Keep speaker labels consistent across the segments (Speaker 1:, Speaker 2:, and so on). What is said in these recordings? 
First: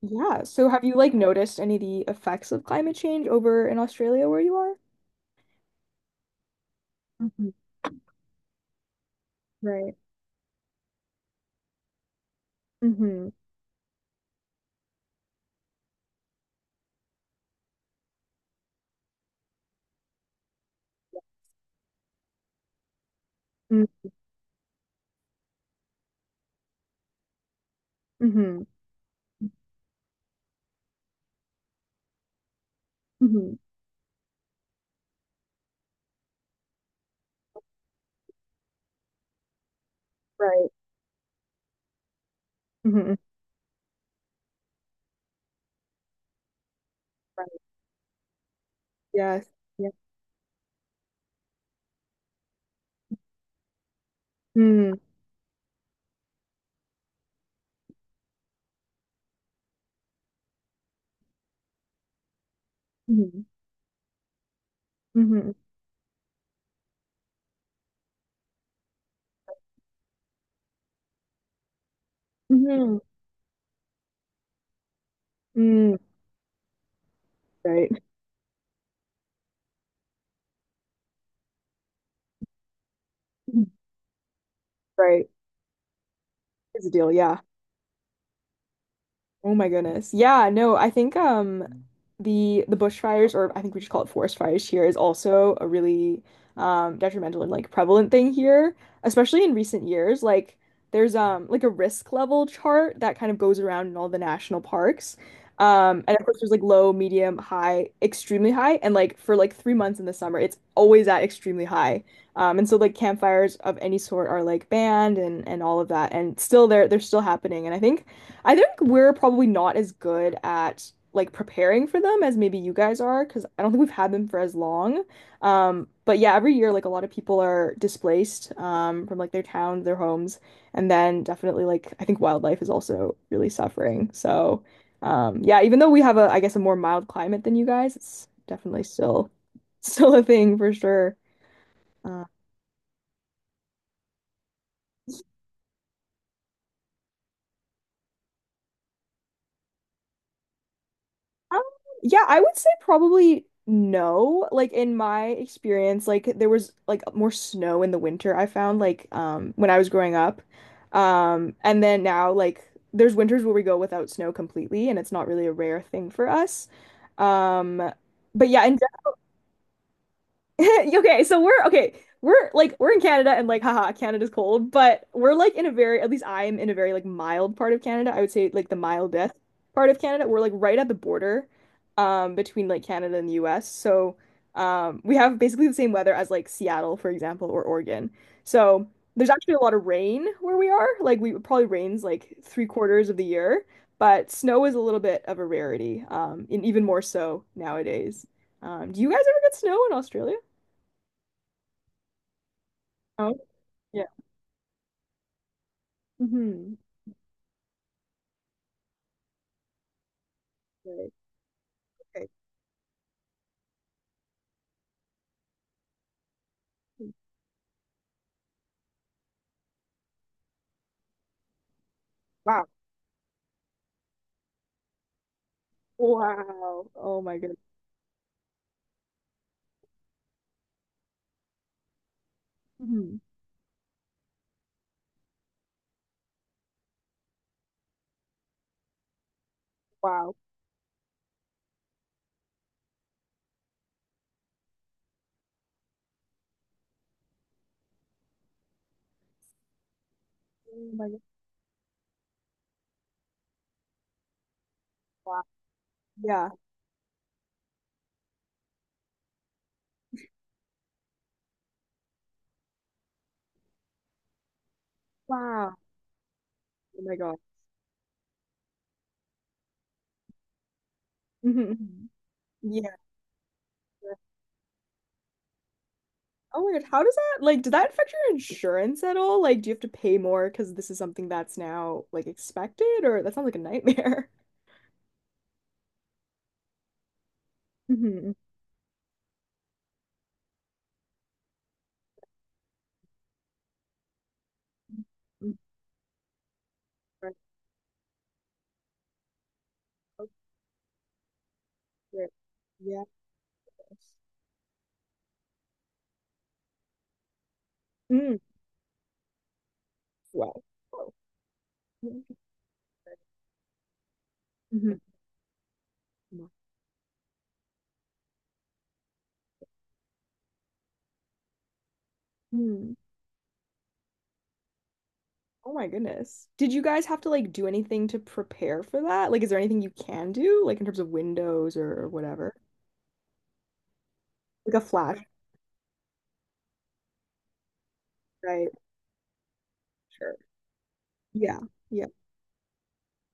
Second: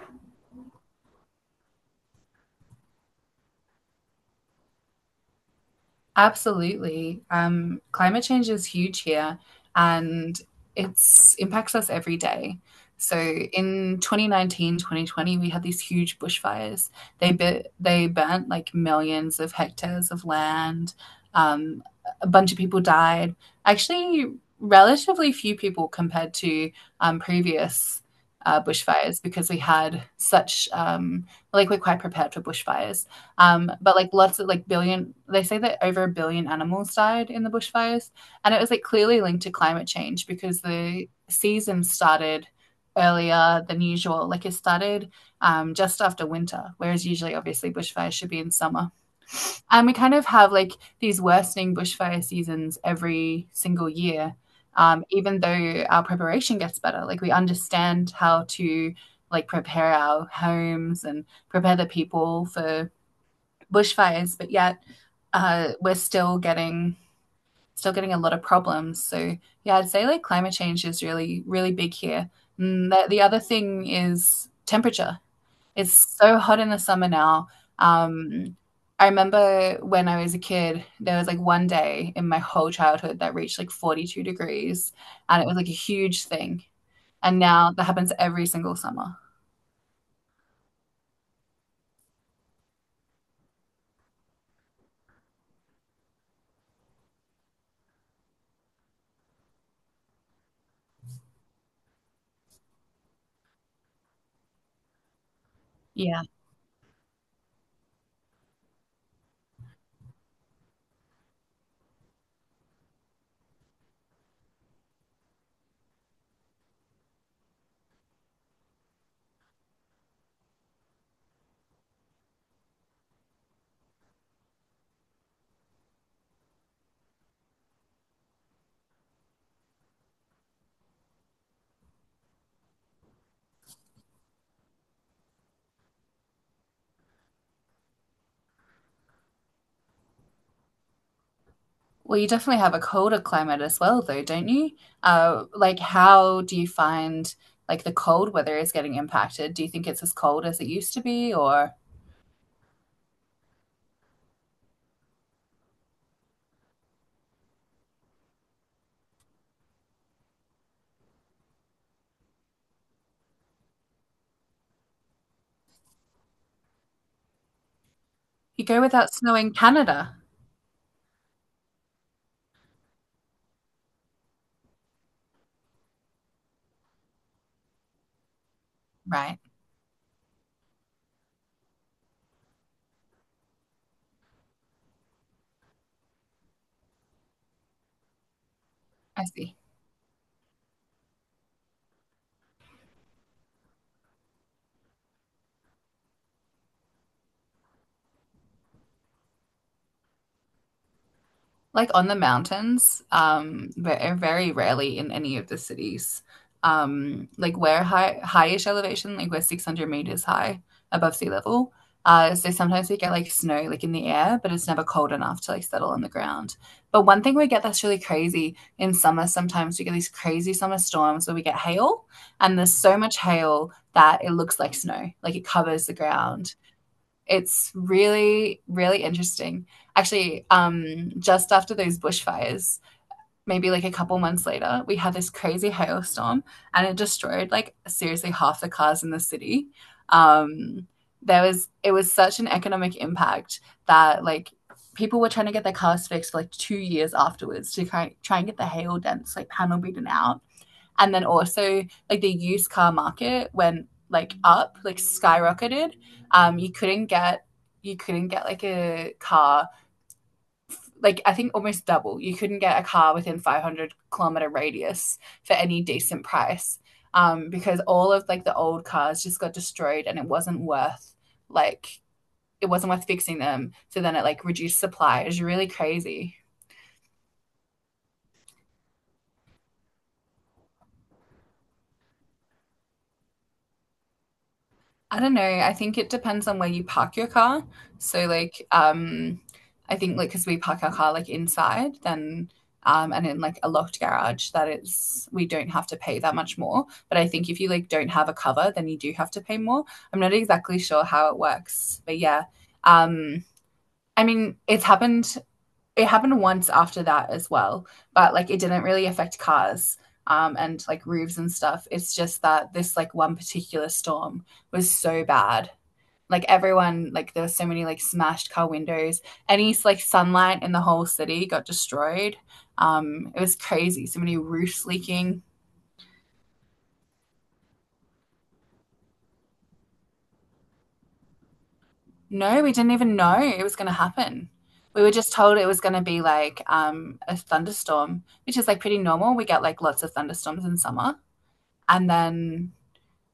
Speaker 1: Yeah. So have you noticed any of the effects of climate change over in Australia where you are?
Speaker 2: Absolutely.
Speaker 1: Hmm.
Speaker 2: Climate change is huge here
Speaker 1: Right.
Speaker 2: and it's impacts us every day. So
Speaker 1: Mm-hmm.
Speaker 2: in 2019 2020, we had these huge bushfires. They burnt like millions of hectares of land. Um, a bunch of people died.
Speaker 1: mm,
Speaker 2: Actually, relatively few people compared to previous
Speaker 1: Mm-hmm.
Speaker 2: bushfires because we had such like we're quite prepared for bushfires.
Speaker 1: Mm-hmm.
Speaker 2: But like lots of like billion, they say that over a billion animals died in the bushfires, and it was like clearly linked to climate change because
Speaker 1: Right.
Speaker 2: the season started
Speaker 1: Mm-hmm.
Speaker 2: earlier than usual. Like it started just after winter, whereas usually,
Speaker 1: Right.
Speaker 2: obviously, bushfires should be in summer.
Speaker 1: Yes.
Speaker 2: And
Speaker 1: Yes.
Speaker 2: we kind of have like these worsening bushfire seasons every single year,
Speaker 1: Mm-hmm.
Speaker 2: even though our preparation gets better. Like we understand how to like prepare our homes and prepare the people for
Speaker 1: Mm-hmm.
Speaker 2: bushfires, but yet
Speaker 1: Mm-hmm.
Speaker 2: we're still getting a lot of problems. So yeah, I'd say like climate change is really really big here. And
Speaker 1: Mm-hmm.
Speaker 2: the other thing is temperature.
Speaker 1: mm,
Speaker 2: It's so hot in the summer now.
Speaker 1: Right.
Speaker 2: Um, I remember when I was a kid, there was like one day in my whole childhood that reached
Speaker 1: Mhm.
Speaker 2: like 42 degrees,
Speaker 1: Right.
Speaker 2: and it was like a huge thing.
Speaker 1: It's a deal. Yeah.
Speaker 2: And now that happens every single summer.
Speaker 1: Oh my goodness. Yeah, no, I think the bushfires, or I think we just call it forest fires here, is also a really detrimental and like prevalent thing here, especially in recent years. Like there's like a risk level chart that kind of goes around in all the national parks. Um, and
Speaker 2: Yeah.
Speaker 1: of course there's like low, medium, high, extremely high, and like for like 3 months in the summer it's always at extremely high. Um, and so like campfires of any sort are like banned, and all of that, and still they're still happening. And I think we're probably not as good at like preparing for them as maybe you guys are, because I don't think we've had them for as long. But yeah, every year like a lot of people are displaced, from like their towns, their homes, and then definitely like I think wildlife is also really suffering. So, yeah, even though we have a, I guess, a more mild climate than you guys, it's definitely still still a thing for sure.
Speaker 2: Well,
Speaker 1: Um.
Speaker 2: you definitely have a colder climate as well, though, don't you? Like, how do you find like the cold weather is getting impacted? Do you think it's as cold as it used to be,
Speaker 1: Um,
Speaker 2: or
Speaker 1: yeah, I would say probably no. Like in my experience, like there was like more snow in the winter I found, like, when I was growing up. And then now like there's winters where we go without snow completely, and it's not really a rare thing for us. Um, but yeah,
Speaker 2: you
Speaker 1: in
Speaker 2: go without snow in Canada?
Speaker 1: okay, so we're okay. We're like, we're in Canada and like haha, Canada's cold, but we're like in a very, at least I'm in a very like mild part of Canada. I would say like the mildest
Speaker 2: Right,
Speaker 1: part of Canada. We're like right at the border, um, between like Canada and the US. So, um, we have basically the same weather as like Seattle, for example, or Oregon. So
Speaker 2: I
Speaker 1: there's actually
Speaker 2: see.
Speaker 1: a lot of rain where we are. Like we, it probably rains like three-quarters of the year, but snow is a little bit of a rarity, and even more so nowadays. Do you guys ever get snow in Australia?
Speaker 2: Like on the mountains,
Speaker 1: Oh, yeah.
Speaker 2: very rarely in any of the cities.
Speaker 1: Hmm.
Speaker 2: Like we're highish elevation, like we're 600 meters high
Speaker 1: Right.
Speaker 2: above sea level.
Speaker 1: Okay.
Speaker 2: So sometimes we get like snow like in the air, but it's never cold enough to like settle on the ground. But one thing we get that's really crazy in summer, sometimes we get these crazy summer storms where we get hail, and
Speaker 1: Wow.
Speaker 2: there's so much hail that it looks like snow, like it covers the ground.
Speaker 1: Wow. Oh my goodness.
Speaker 2: It's really, really interesting. Actually, just after those bushfires,
Speaker 1: Hmm.
Speaker 2: maybe like a couple months later, we had this crazy hailstorm and it destroyed like seriously half the cars in the city.
Speaker 1: Wow.
Speaker 2: Um, there was it was such an economic impact that like people were trying to get their cars fixed for like 2 years afterwards to try and get the hail dents like panel beaten out,
Speaker 1: Oh my
Speaker 2: and
Speaker 1: God.
Speaker 2: then also like the used car market went like up, like
Speaker 1: Wow.
Speaker 2: skyrocketed.
Speaker 1: Yeah.
Speaker 2: You couldn't get, you couldn't get like a car, like I think almost double. You couldn't get a car within 500-kilometer radius for
Speaker 1: Wow.
Speaker 2: any decent price,
Speaker 1: Oh my God.
Speaker 2: because all of like the old cars just got destroyed, and like
Speaker 1: Hmm.
Speaker 2: it wasn't
Speaker 1: Yeah.
Speaker 2: worth fixing them. So then it like reduced supply. It was really crazy.
Speaker 1: Oh my God. How does that like, did that affect your insurance at all? Like, do you have to pay more because this is something that's now like expected, or that sounds like a nightmare?
Speaker 2: I don't know. I think it depends on where you park your car. So
Speaker 1: Hmm.
Speaker 2: like I think like because we park our car like inside, then and in like a locked garage, that is, we
Speaker 1: Mm.
Speaker 2: don't have to pay that much more. But I
Speaker 1: Right.
Speaker 2: think if you like don't have a cover, then you do have to pay more. I'm not exactly sure how it works. But
Speaker 1: Okay.
Speaker 2: yeah.
Speaker 1: Yes.
Speaker 2: Um I mean, it happened once after that as well, but
Speaker 1: Mm.
Speaker 2: like it didn't really affect cars
Speaker 1: Wow.
Speaker 2: and like
Speaker 1: Oh.
Speaker 2: roofs and stuff. It's
Speaker 1: Hmm.
Speaker 2: just that this like one particular storm was so bad, like
Speaker 1: Mm.
Speaker 2: everyone like there were so many like smashed car windows, any like sunlight in the whole city got destroyed.
Speaker 1: Hmm.
Speaker 2: It was crazy, so many roofs leaking.
Speaker 1: Oh my goodness. Did you guys have to like do anything to prepare for that? Like, is there anything you can do, like in terms of windows or whatever?
Speaker 2: No, we didn't even know it was going to happen.
Speaker 1: Like a
Speaker 2: We were
Speaker 1: flash,
Speaker 2: just told it was going to be like a thunderstorm, which
Speaker 1: right?
Speaker 2: is like pretty normal. We get like lots of
Speaker 1: Sure.
Speaker 2: thunderstorms in summer,
Speaker 1: Yeah. Yeah.
Speaker 2: and then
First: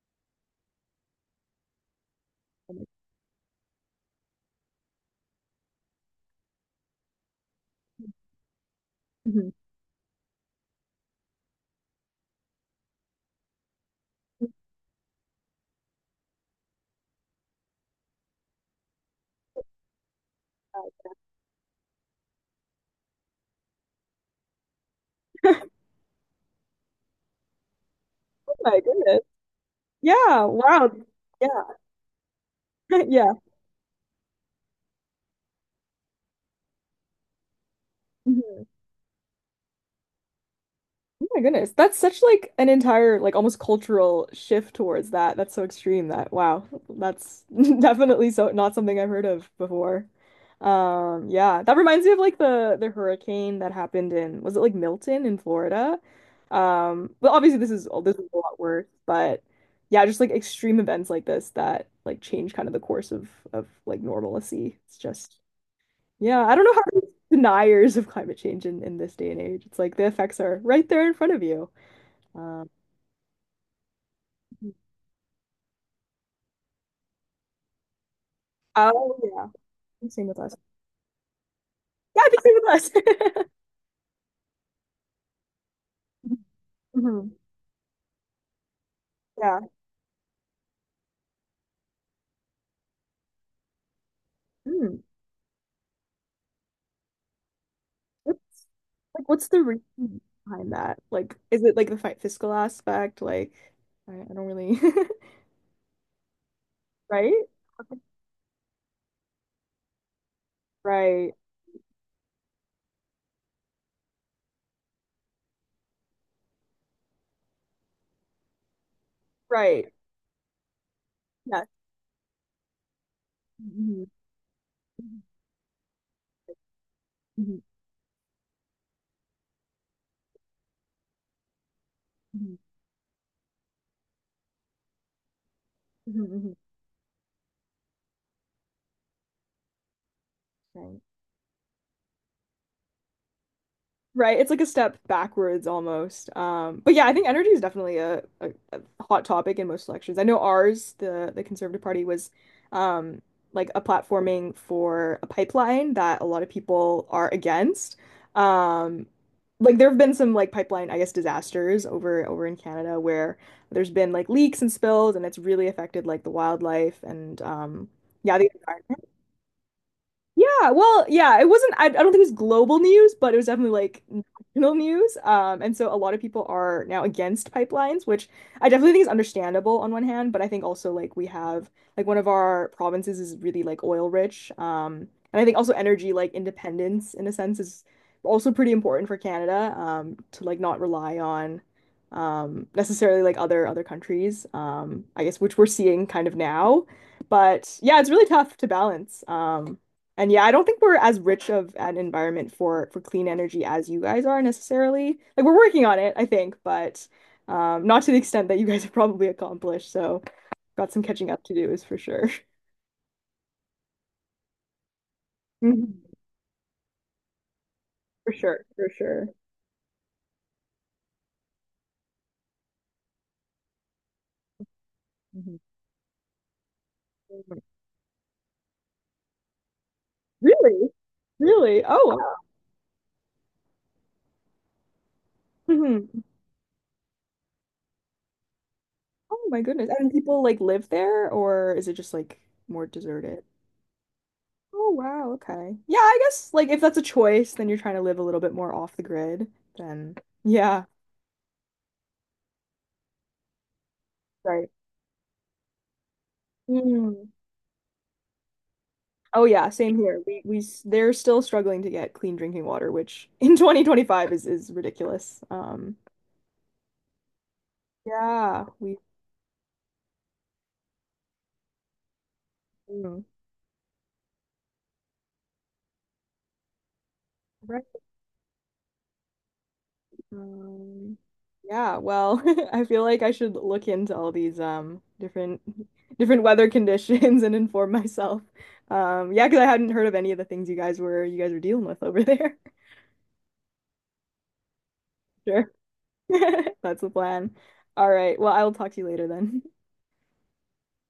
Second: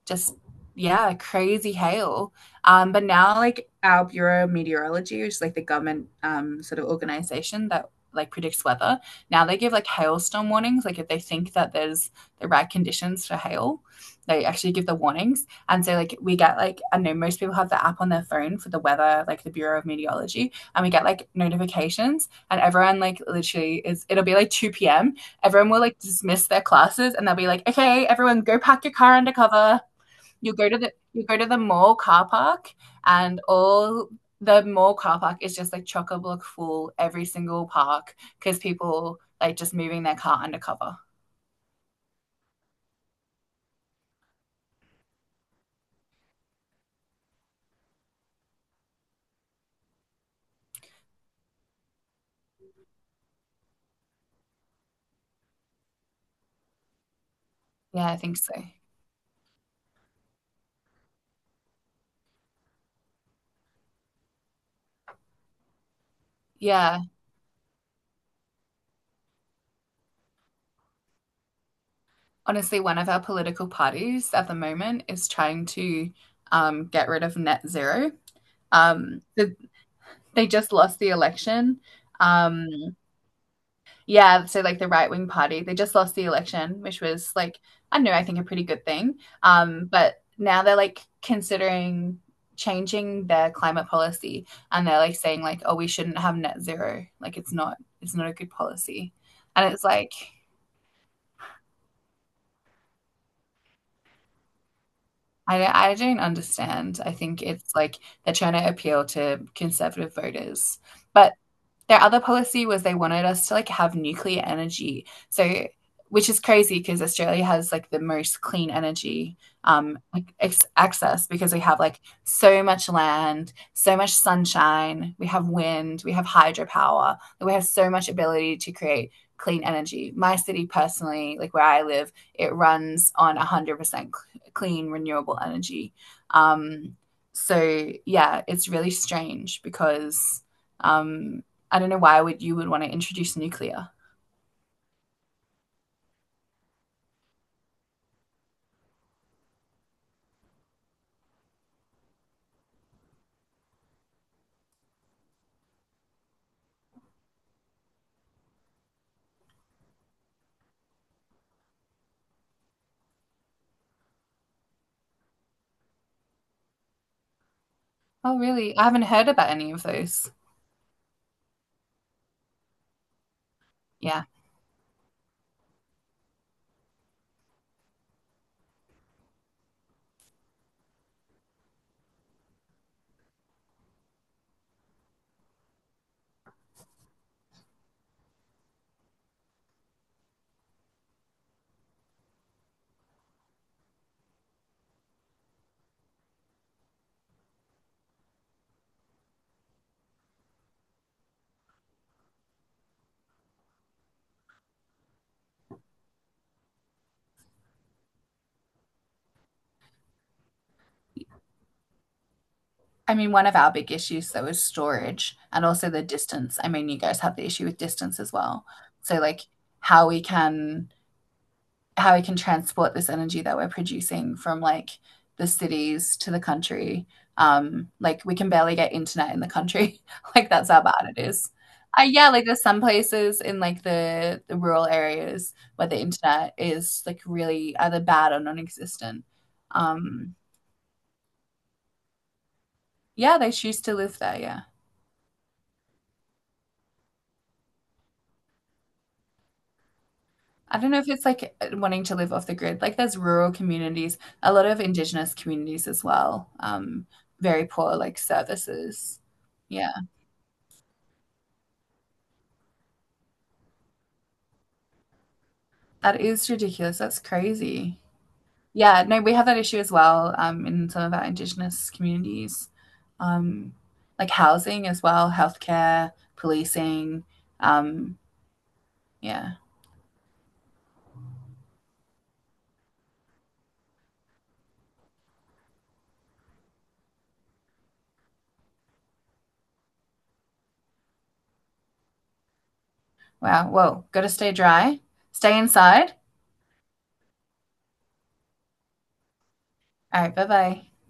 Speaker 2: just, yeah, crazy hail. But now like our Bureau of Meteorology, which is like the government sort of organization that like predicts weather, now
Speaker 1: Mhm.
Speaker 2: they give like hailstorm warnings. Like if they think that there's the right conditions for hail, they actually give the warnings. And so like we get like I know most people have the app on their phone for the weather, like the Bureau of Meteorology, and we get like notifications, and everyone like literally is, it'll be like two PM. Everyone will like dismiss their classes, and they'll be like, "Okay, everyone
Speaker 1: Oh
Speaker 2: go
Speaker 1: my
Speaker 2: pack your car
Speaker 1: goodness.
Speaker 2: under cover,
Speaker 1: Yeah.
Speaker 2: you go to the
Speaker 1: Wow.
Speaker 2: you go to the
Speaker 1: Yeah.
Speaker 2: mall car park,"
Speaker 1: Yeah.
Speaker 2: and all the mall car park is just like chock a block full every single park because
Speaker 1: Mhm.
Speaker 2: people like just moving their car undercover.
Speaker 1: Oh my goodness. That's such like an entire like almost cultural shift towards that. That's so extreme that wow. That's definitely so not something I've heard of before. Um, yeah, that reminds me of like the hurricane that happened in, was it like Milton in Florida? Um, well, obviously this is
Speaker 2: Yeah,
Speaker 1: this
Speaker 2: I
Speaker 1: is a
Speaker 2: think so.
Speaker 1: lot worse, but yeah, just like extreme events like this that like change kind of the course of like normalcy. It's just yeah, I don't know how to
Speaker 2: Yeah.
Speaker 1: be deniers of climate change in this day and age. It's like the effects are right there in front of you. Um,
Speaker 2: Honestly, one of our political parties at the moment is trying to get rid of net zero.
Speaker 1: oh
Speaker 2: Um, the,
Speaker 1: yeah, same with
Speaker 2: they
Speaker 1: us.
Speaker 2: just lost the election.
Speaker 1: Yeah, I think same
Speaker 2: Um,
Speaker 1: with us.
Speaker 2: Yeah, so like the right wing party, they just lost the election, which
Speaker 1: Hmm.
Speaker 2: was like, I don't know, I think a pretty good thing.
Speaker 1: Yeah.
Speaker 2: But now they're like considering changing their climate policy, and they're
Speaker 1: Hmm.
Speaker 2: like saying like, oh, we shouldn't have net zero. Like it's not a good
Speaker 1: What's,
Speaker 2: policy.
Speaker 1: like, what's the
Speaker 2: And it's like
Speaker 1: reason behind that? Like, is it like the fi fiscal aspect? Like, I don't really.
Speaker 2: I don't understand. I think
Speaker 1: Right?
Speaker 2: it's like they're trying to appeal to conservative voters.
Speaker 1: Right.
Speaker 2: But their other policy was they wanted us to like have nuclear energy. So, which is crazy because Australia has like the most clean energy
Speaker 1: Right.
Speaker 2: like access, because we
Speaker 1: Yes.
Speaker 2: have like so much land, so
Speaker 1: Mhm.
Speaker 2: much sunshine, we have wind, we have hydropower. Like, we
Speaker 1: Mhm.
Speaker 2: have so much ability to create clean energy. My city personally, like where I live, it
Speaker 1: Mhm.
Speaker 2: runs on 100% clean renewable energy.
Speaker 1: Mhm. Mhm. Mhm.
Speaker 2: Um so yeah, it's really strange because
Speaker 1: Right.
Speaker 2: um I don't know why would you would want to introduce nuclear.
Speaker 1: Right, it's like a step backwards almost. But yeah, I think energy is definitely a hot topic in most elections. I know ours, the Conservative Party, was, um, like a platforming for a pipeline that a lot of people are against. Um, like there have been some like pipeline, I guess, disasters over in Canada where there's been like leaks and spills, and it's really affected like the wildlife and, yeah,
Speaker 2: Oh,
Speaker 1: the
Speaker 2: really? I haven't
Speaker 1: environment.
Speaker 2: heard about any of those.
Speaker 1: Yeah, well, yeah, it wasn't, I don't think it was global news, but it was definitely like
Speaker 2: Yeah.
Speaker 1: national news. And so a lot of people are now against pipelines, which I definitely think is understandable on one hand, but I think also like we have like one of our provinces is really like oil rich. And I think also energy like independence in a sense is also pretty important for Canada, to like not rely on, um, necessarily like other countries, I guess, which we're seeing kind of now. But yeah, it's really tough to balance. Um, and yeah, I don't think we're as rich of an environment for clean energy as you guys are necessarily. Like we're working on it, I think, but not to the extent that you guys have probably accomplished. So, got some catching up to do is for sure.
Speaker 2: I mean, one of our big issues though is storage and also
Speaker 1: Mhm.
Speaker 2: the distance. I mean, you guys have the issue with distance
Speaker 1: For
Speaker 2: as
Speaker 1: sure,
Speaker 2: well.
Speaker 1: for
Speaker 2: So
Speaker 1: sure.
Speaker 2: like how we can how we can transport this energy that we're producing from like the
Speaker 1: Mhm.
Speaker 2: cities to the country. Like we can barely get internet in the country. Like that's how
Speaker 1: Really?
Speaker 2: bad it is.
Speaker 1: Really? Oh,
Speaker 2: Yeah,
Speaker 1: wow.
Speaker 2: like there's some places in like the rural areas where the
Speaker 1: Mhm.
Speaker 2: internet is like really either bad or non-existent.
Speaker 1: Oh my goodness. And
Speaker 2: Um,
Speaker 1: people like live there, or is it just like more
Speaker 2: yeah,
Speaker 1: deserted?
Speaker 2: they choose to live there. Yeah.
Speaker 1: Oh wow, okay. Yeah, I guess like if that's a choice, then you're trying to live a little bit more off the grid, then
Speaker 2: I
Speaker 1: yeah.
Speaker 2: don't know if it's like wanting to live off the grid. Like there's rural communities, a lot of indigenous communities as well.
Speaker 1: Right.
Speaker 2: Very poor like services.
Speaker 1: Oh yeah,
Speaker 2: Yeah.
Speaker 1: same here. We s- they're still struggling to get clean drinking water, which in 2025 is ridiculous.
Speaker 2: That is ridiculous. That's crazy.
Speaker 1: Yeah, we
Speaker 2: Yeah, no, we have that issue as well in some of our Indigenous communities,
Speaker 1: mm,
Speaker 2: um, like housing as well, healthcare, policing.
Speaker 1: right.
Speaker 2: Um, yeah.
Speaker 1: Um, yeah, well, I feel like I should look into all these different different weather conditions and inform myself. Yeah, because I hadn't heard of any of the things you guys were dealing with over there.
Speaker 2: Wow. Whoa. Got to stay dry. Stay
Speaker 1: Sure.
Speaker 2: inside.
Speaker 1: That's the plan. All right. Well, I will talk to you later then.
Speaker 2: All right. Bye bye.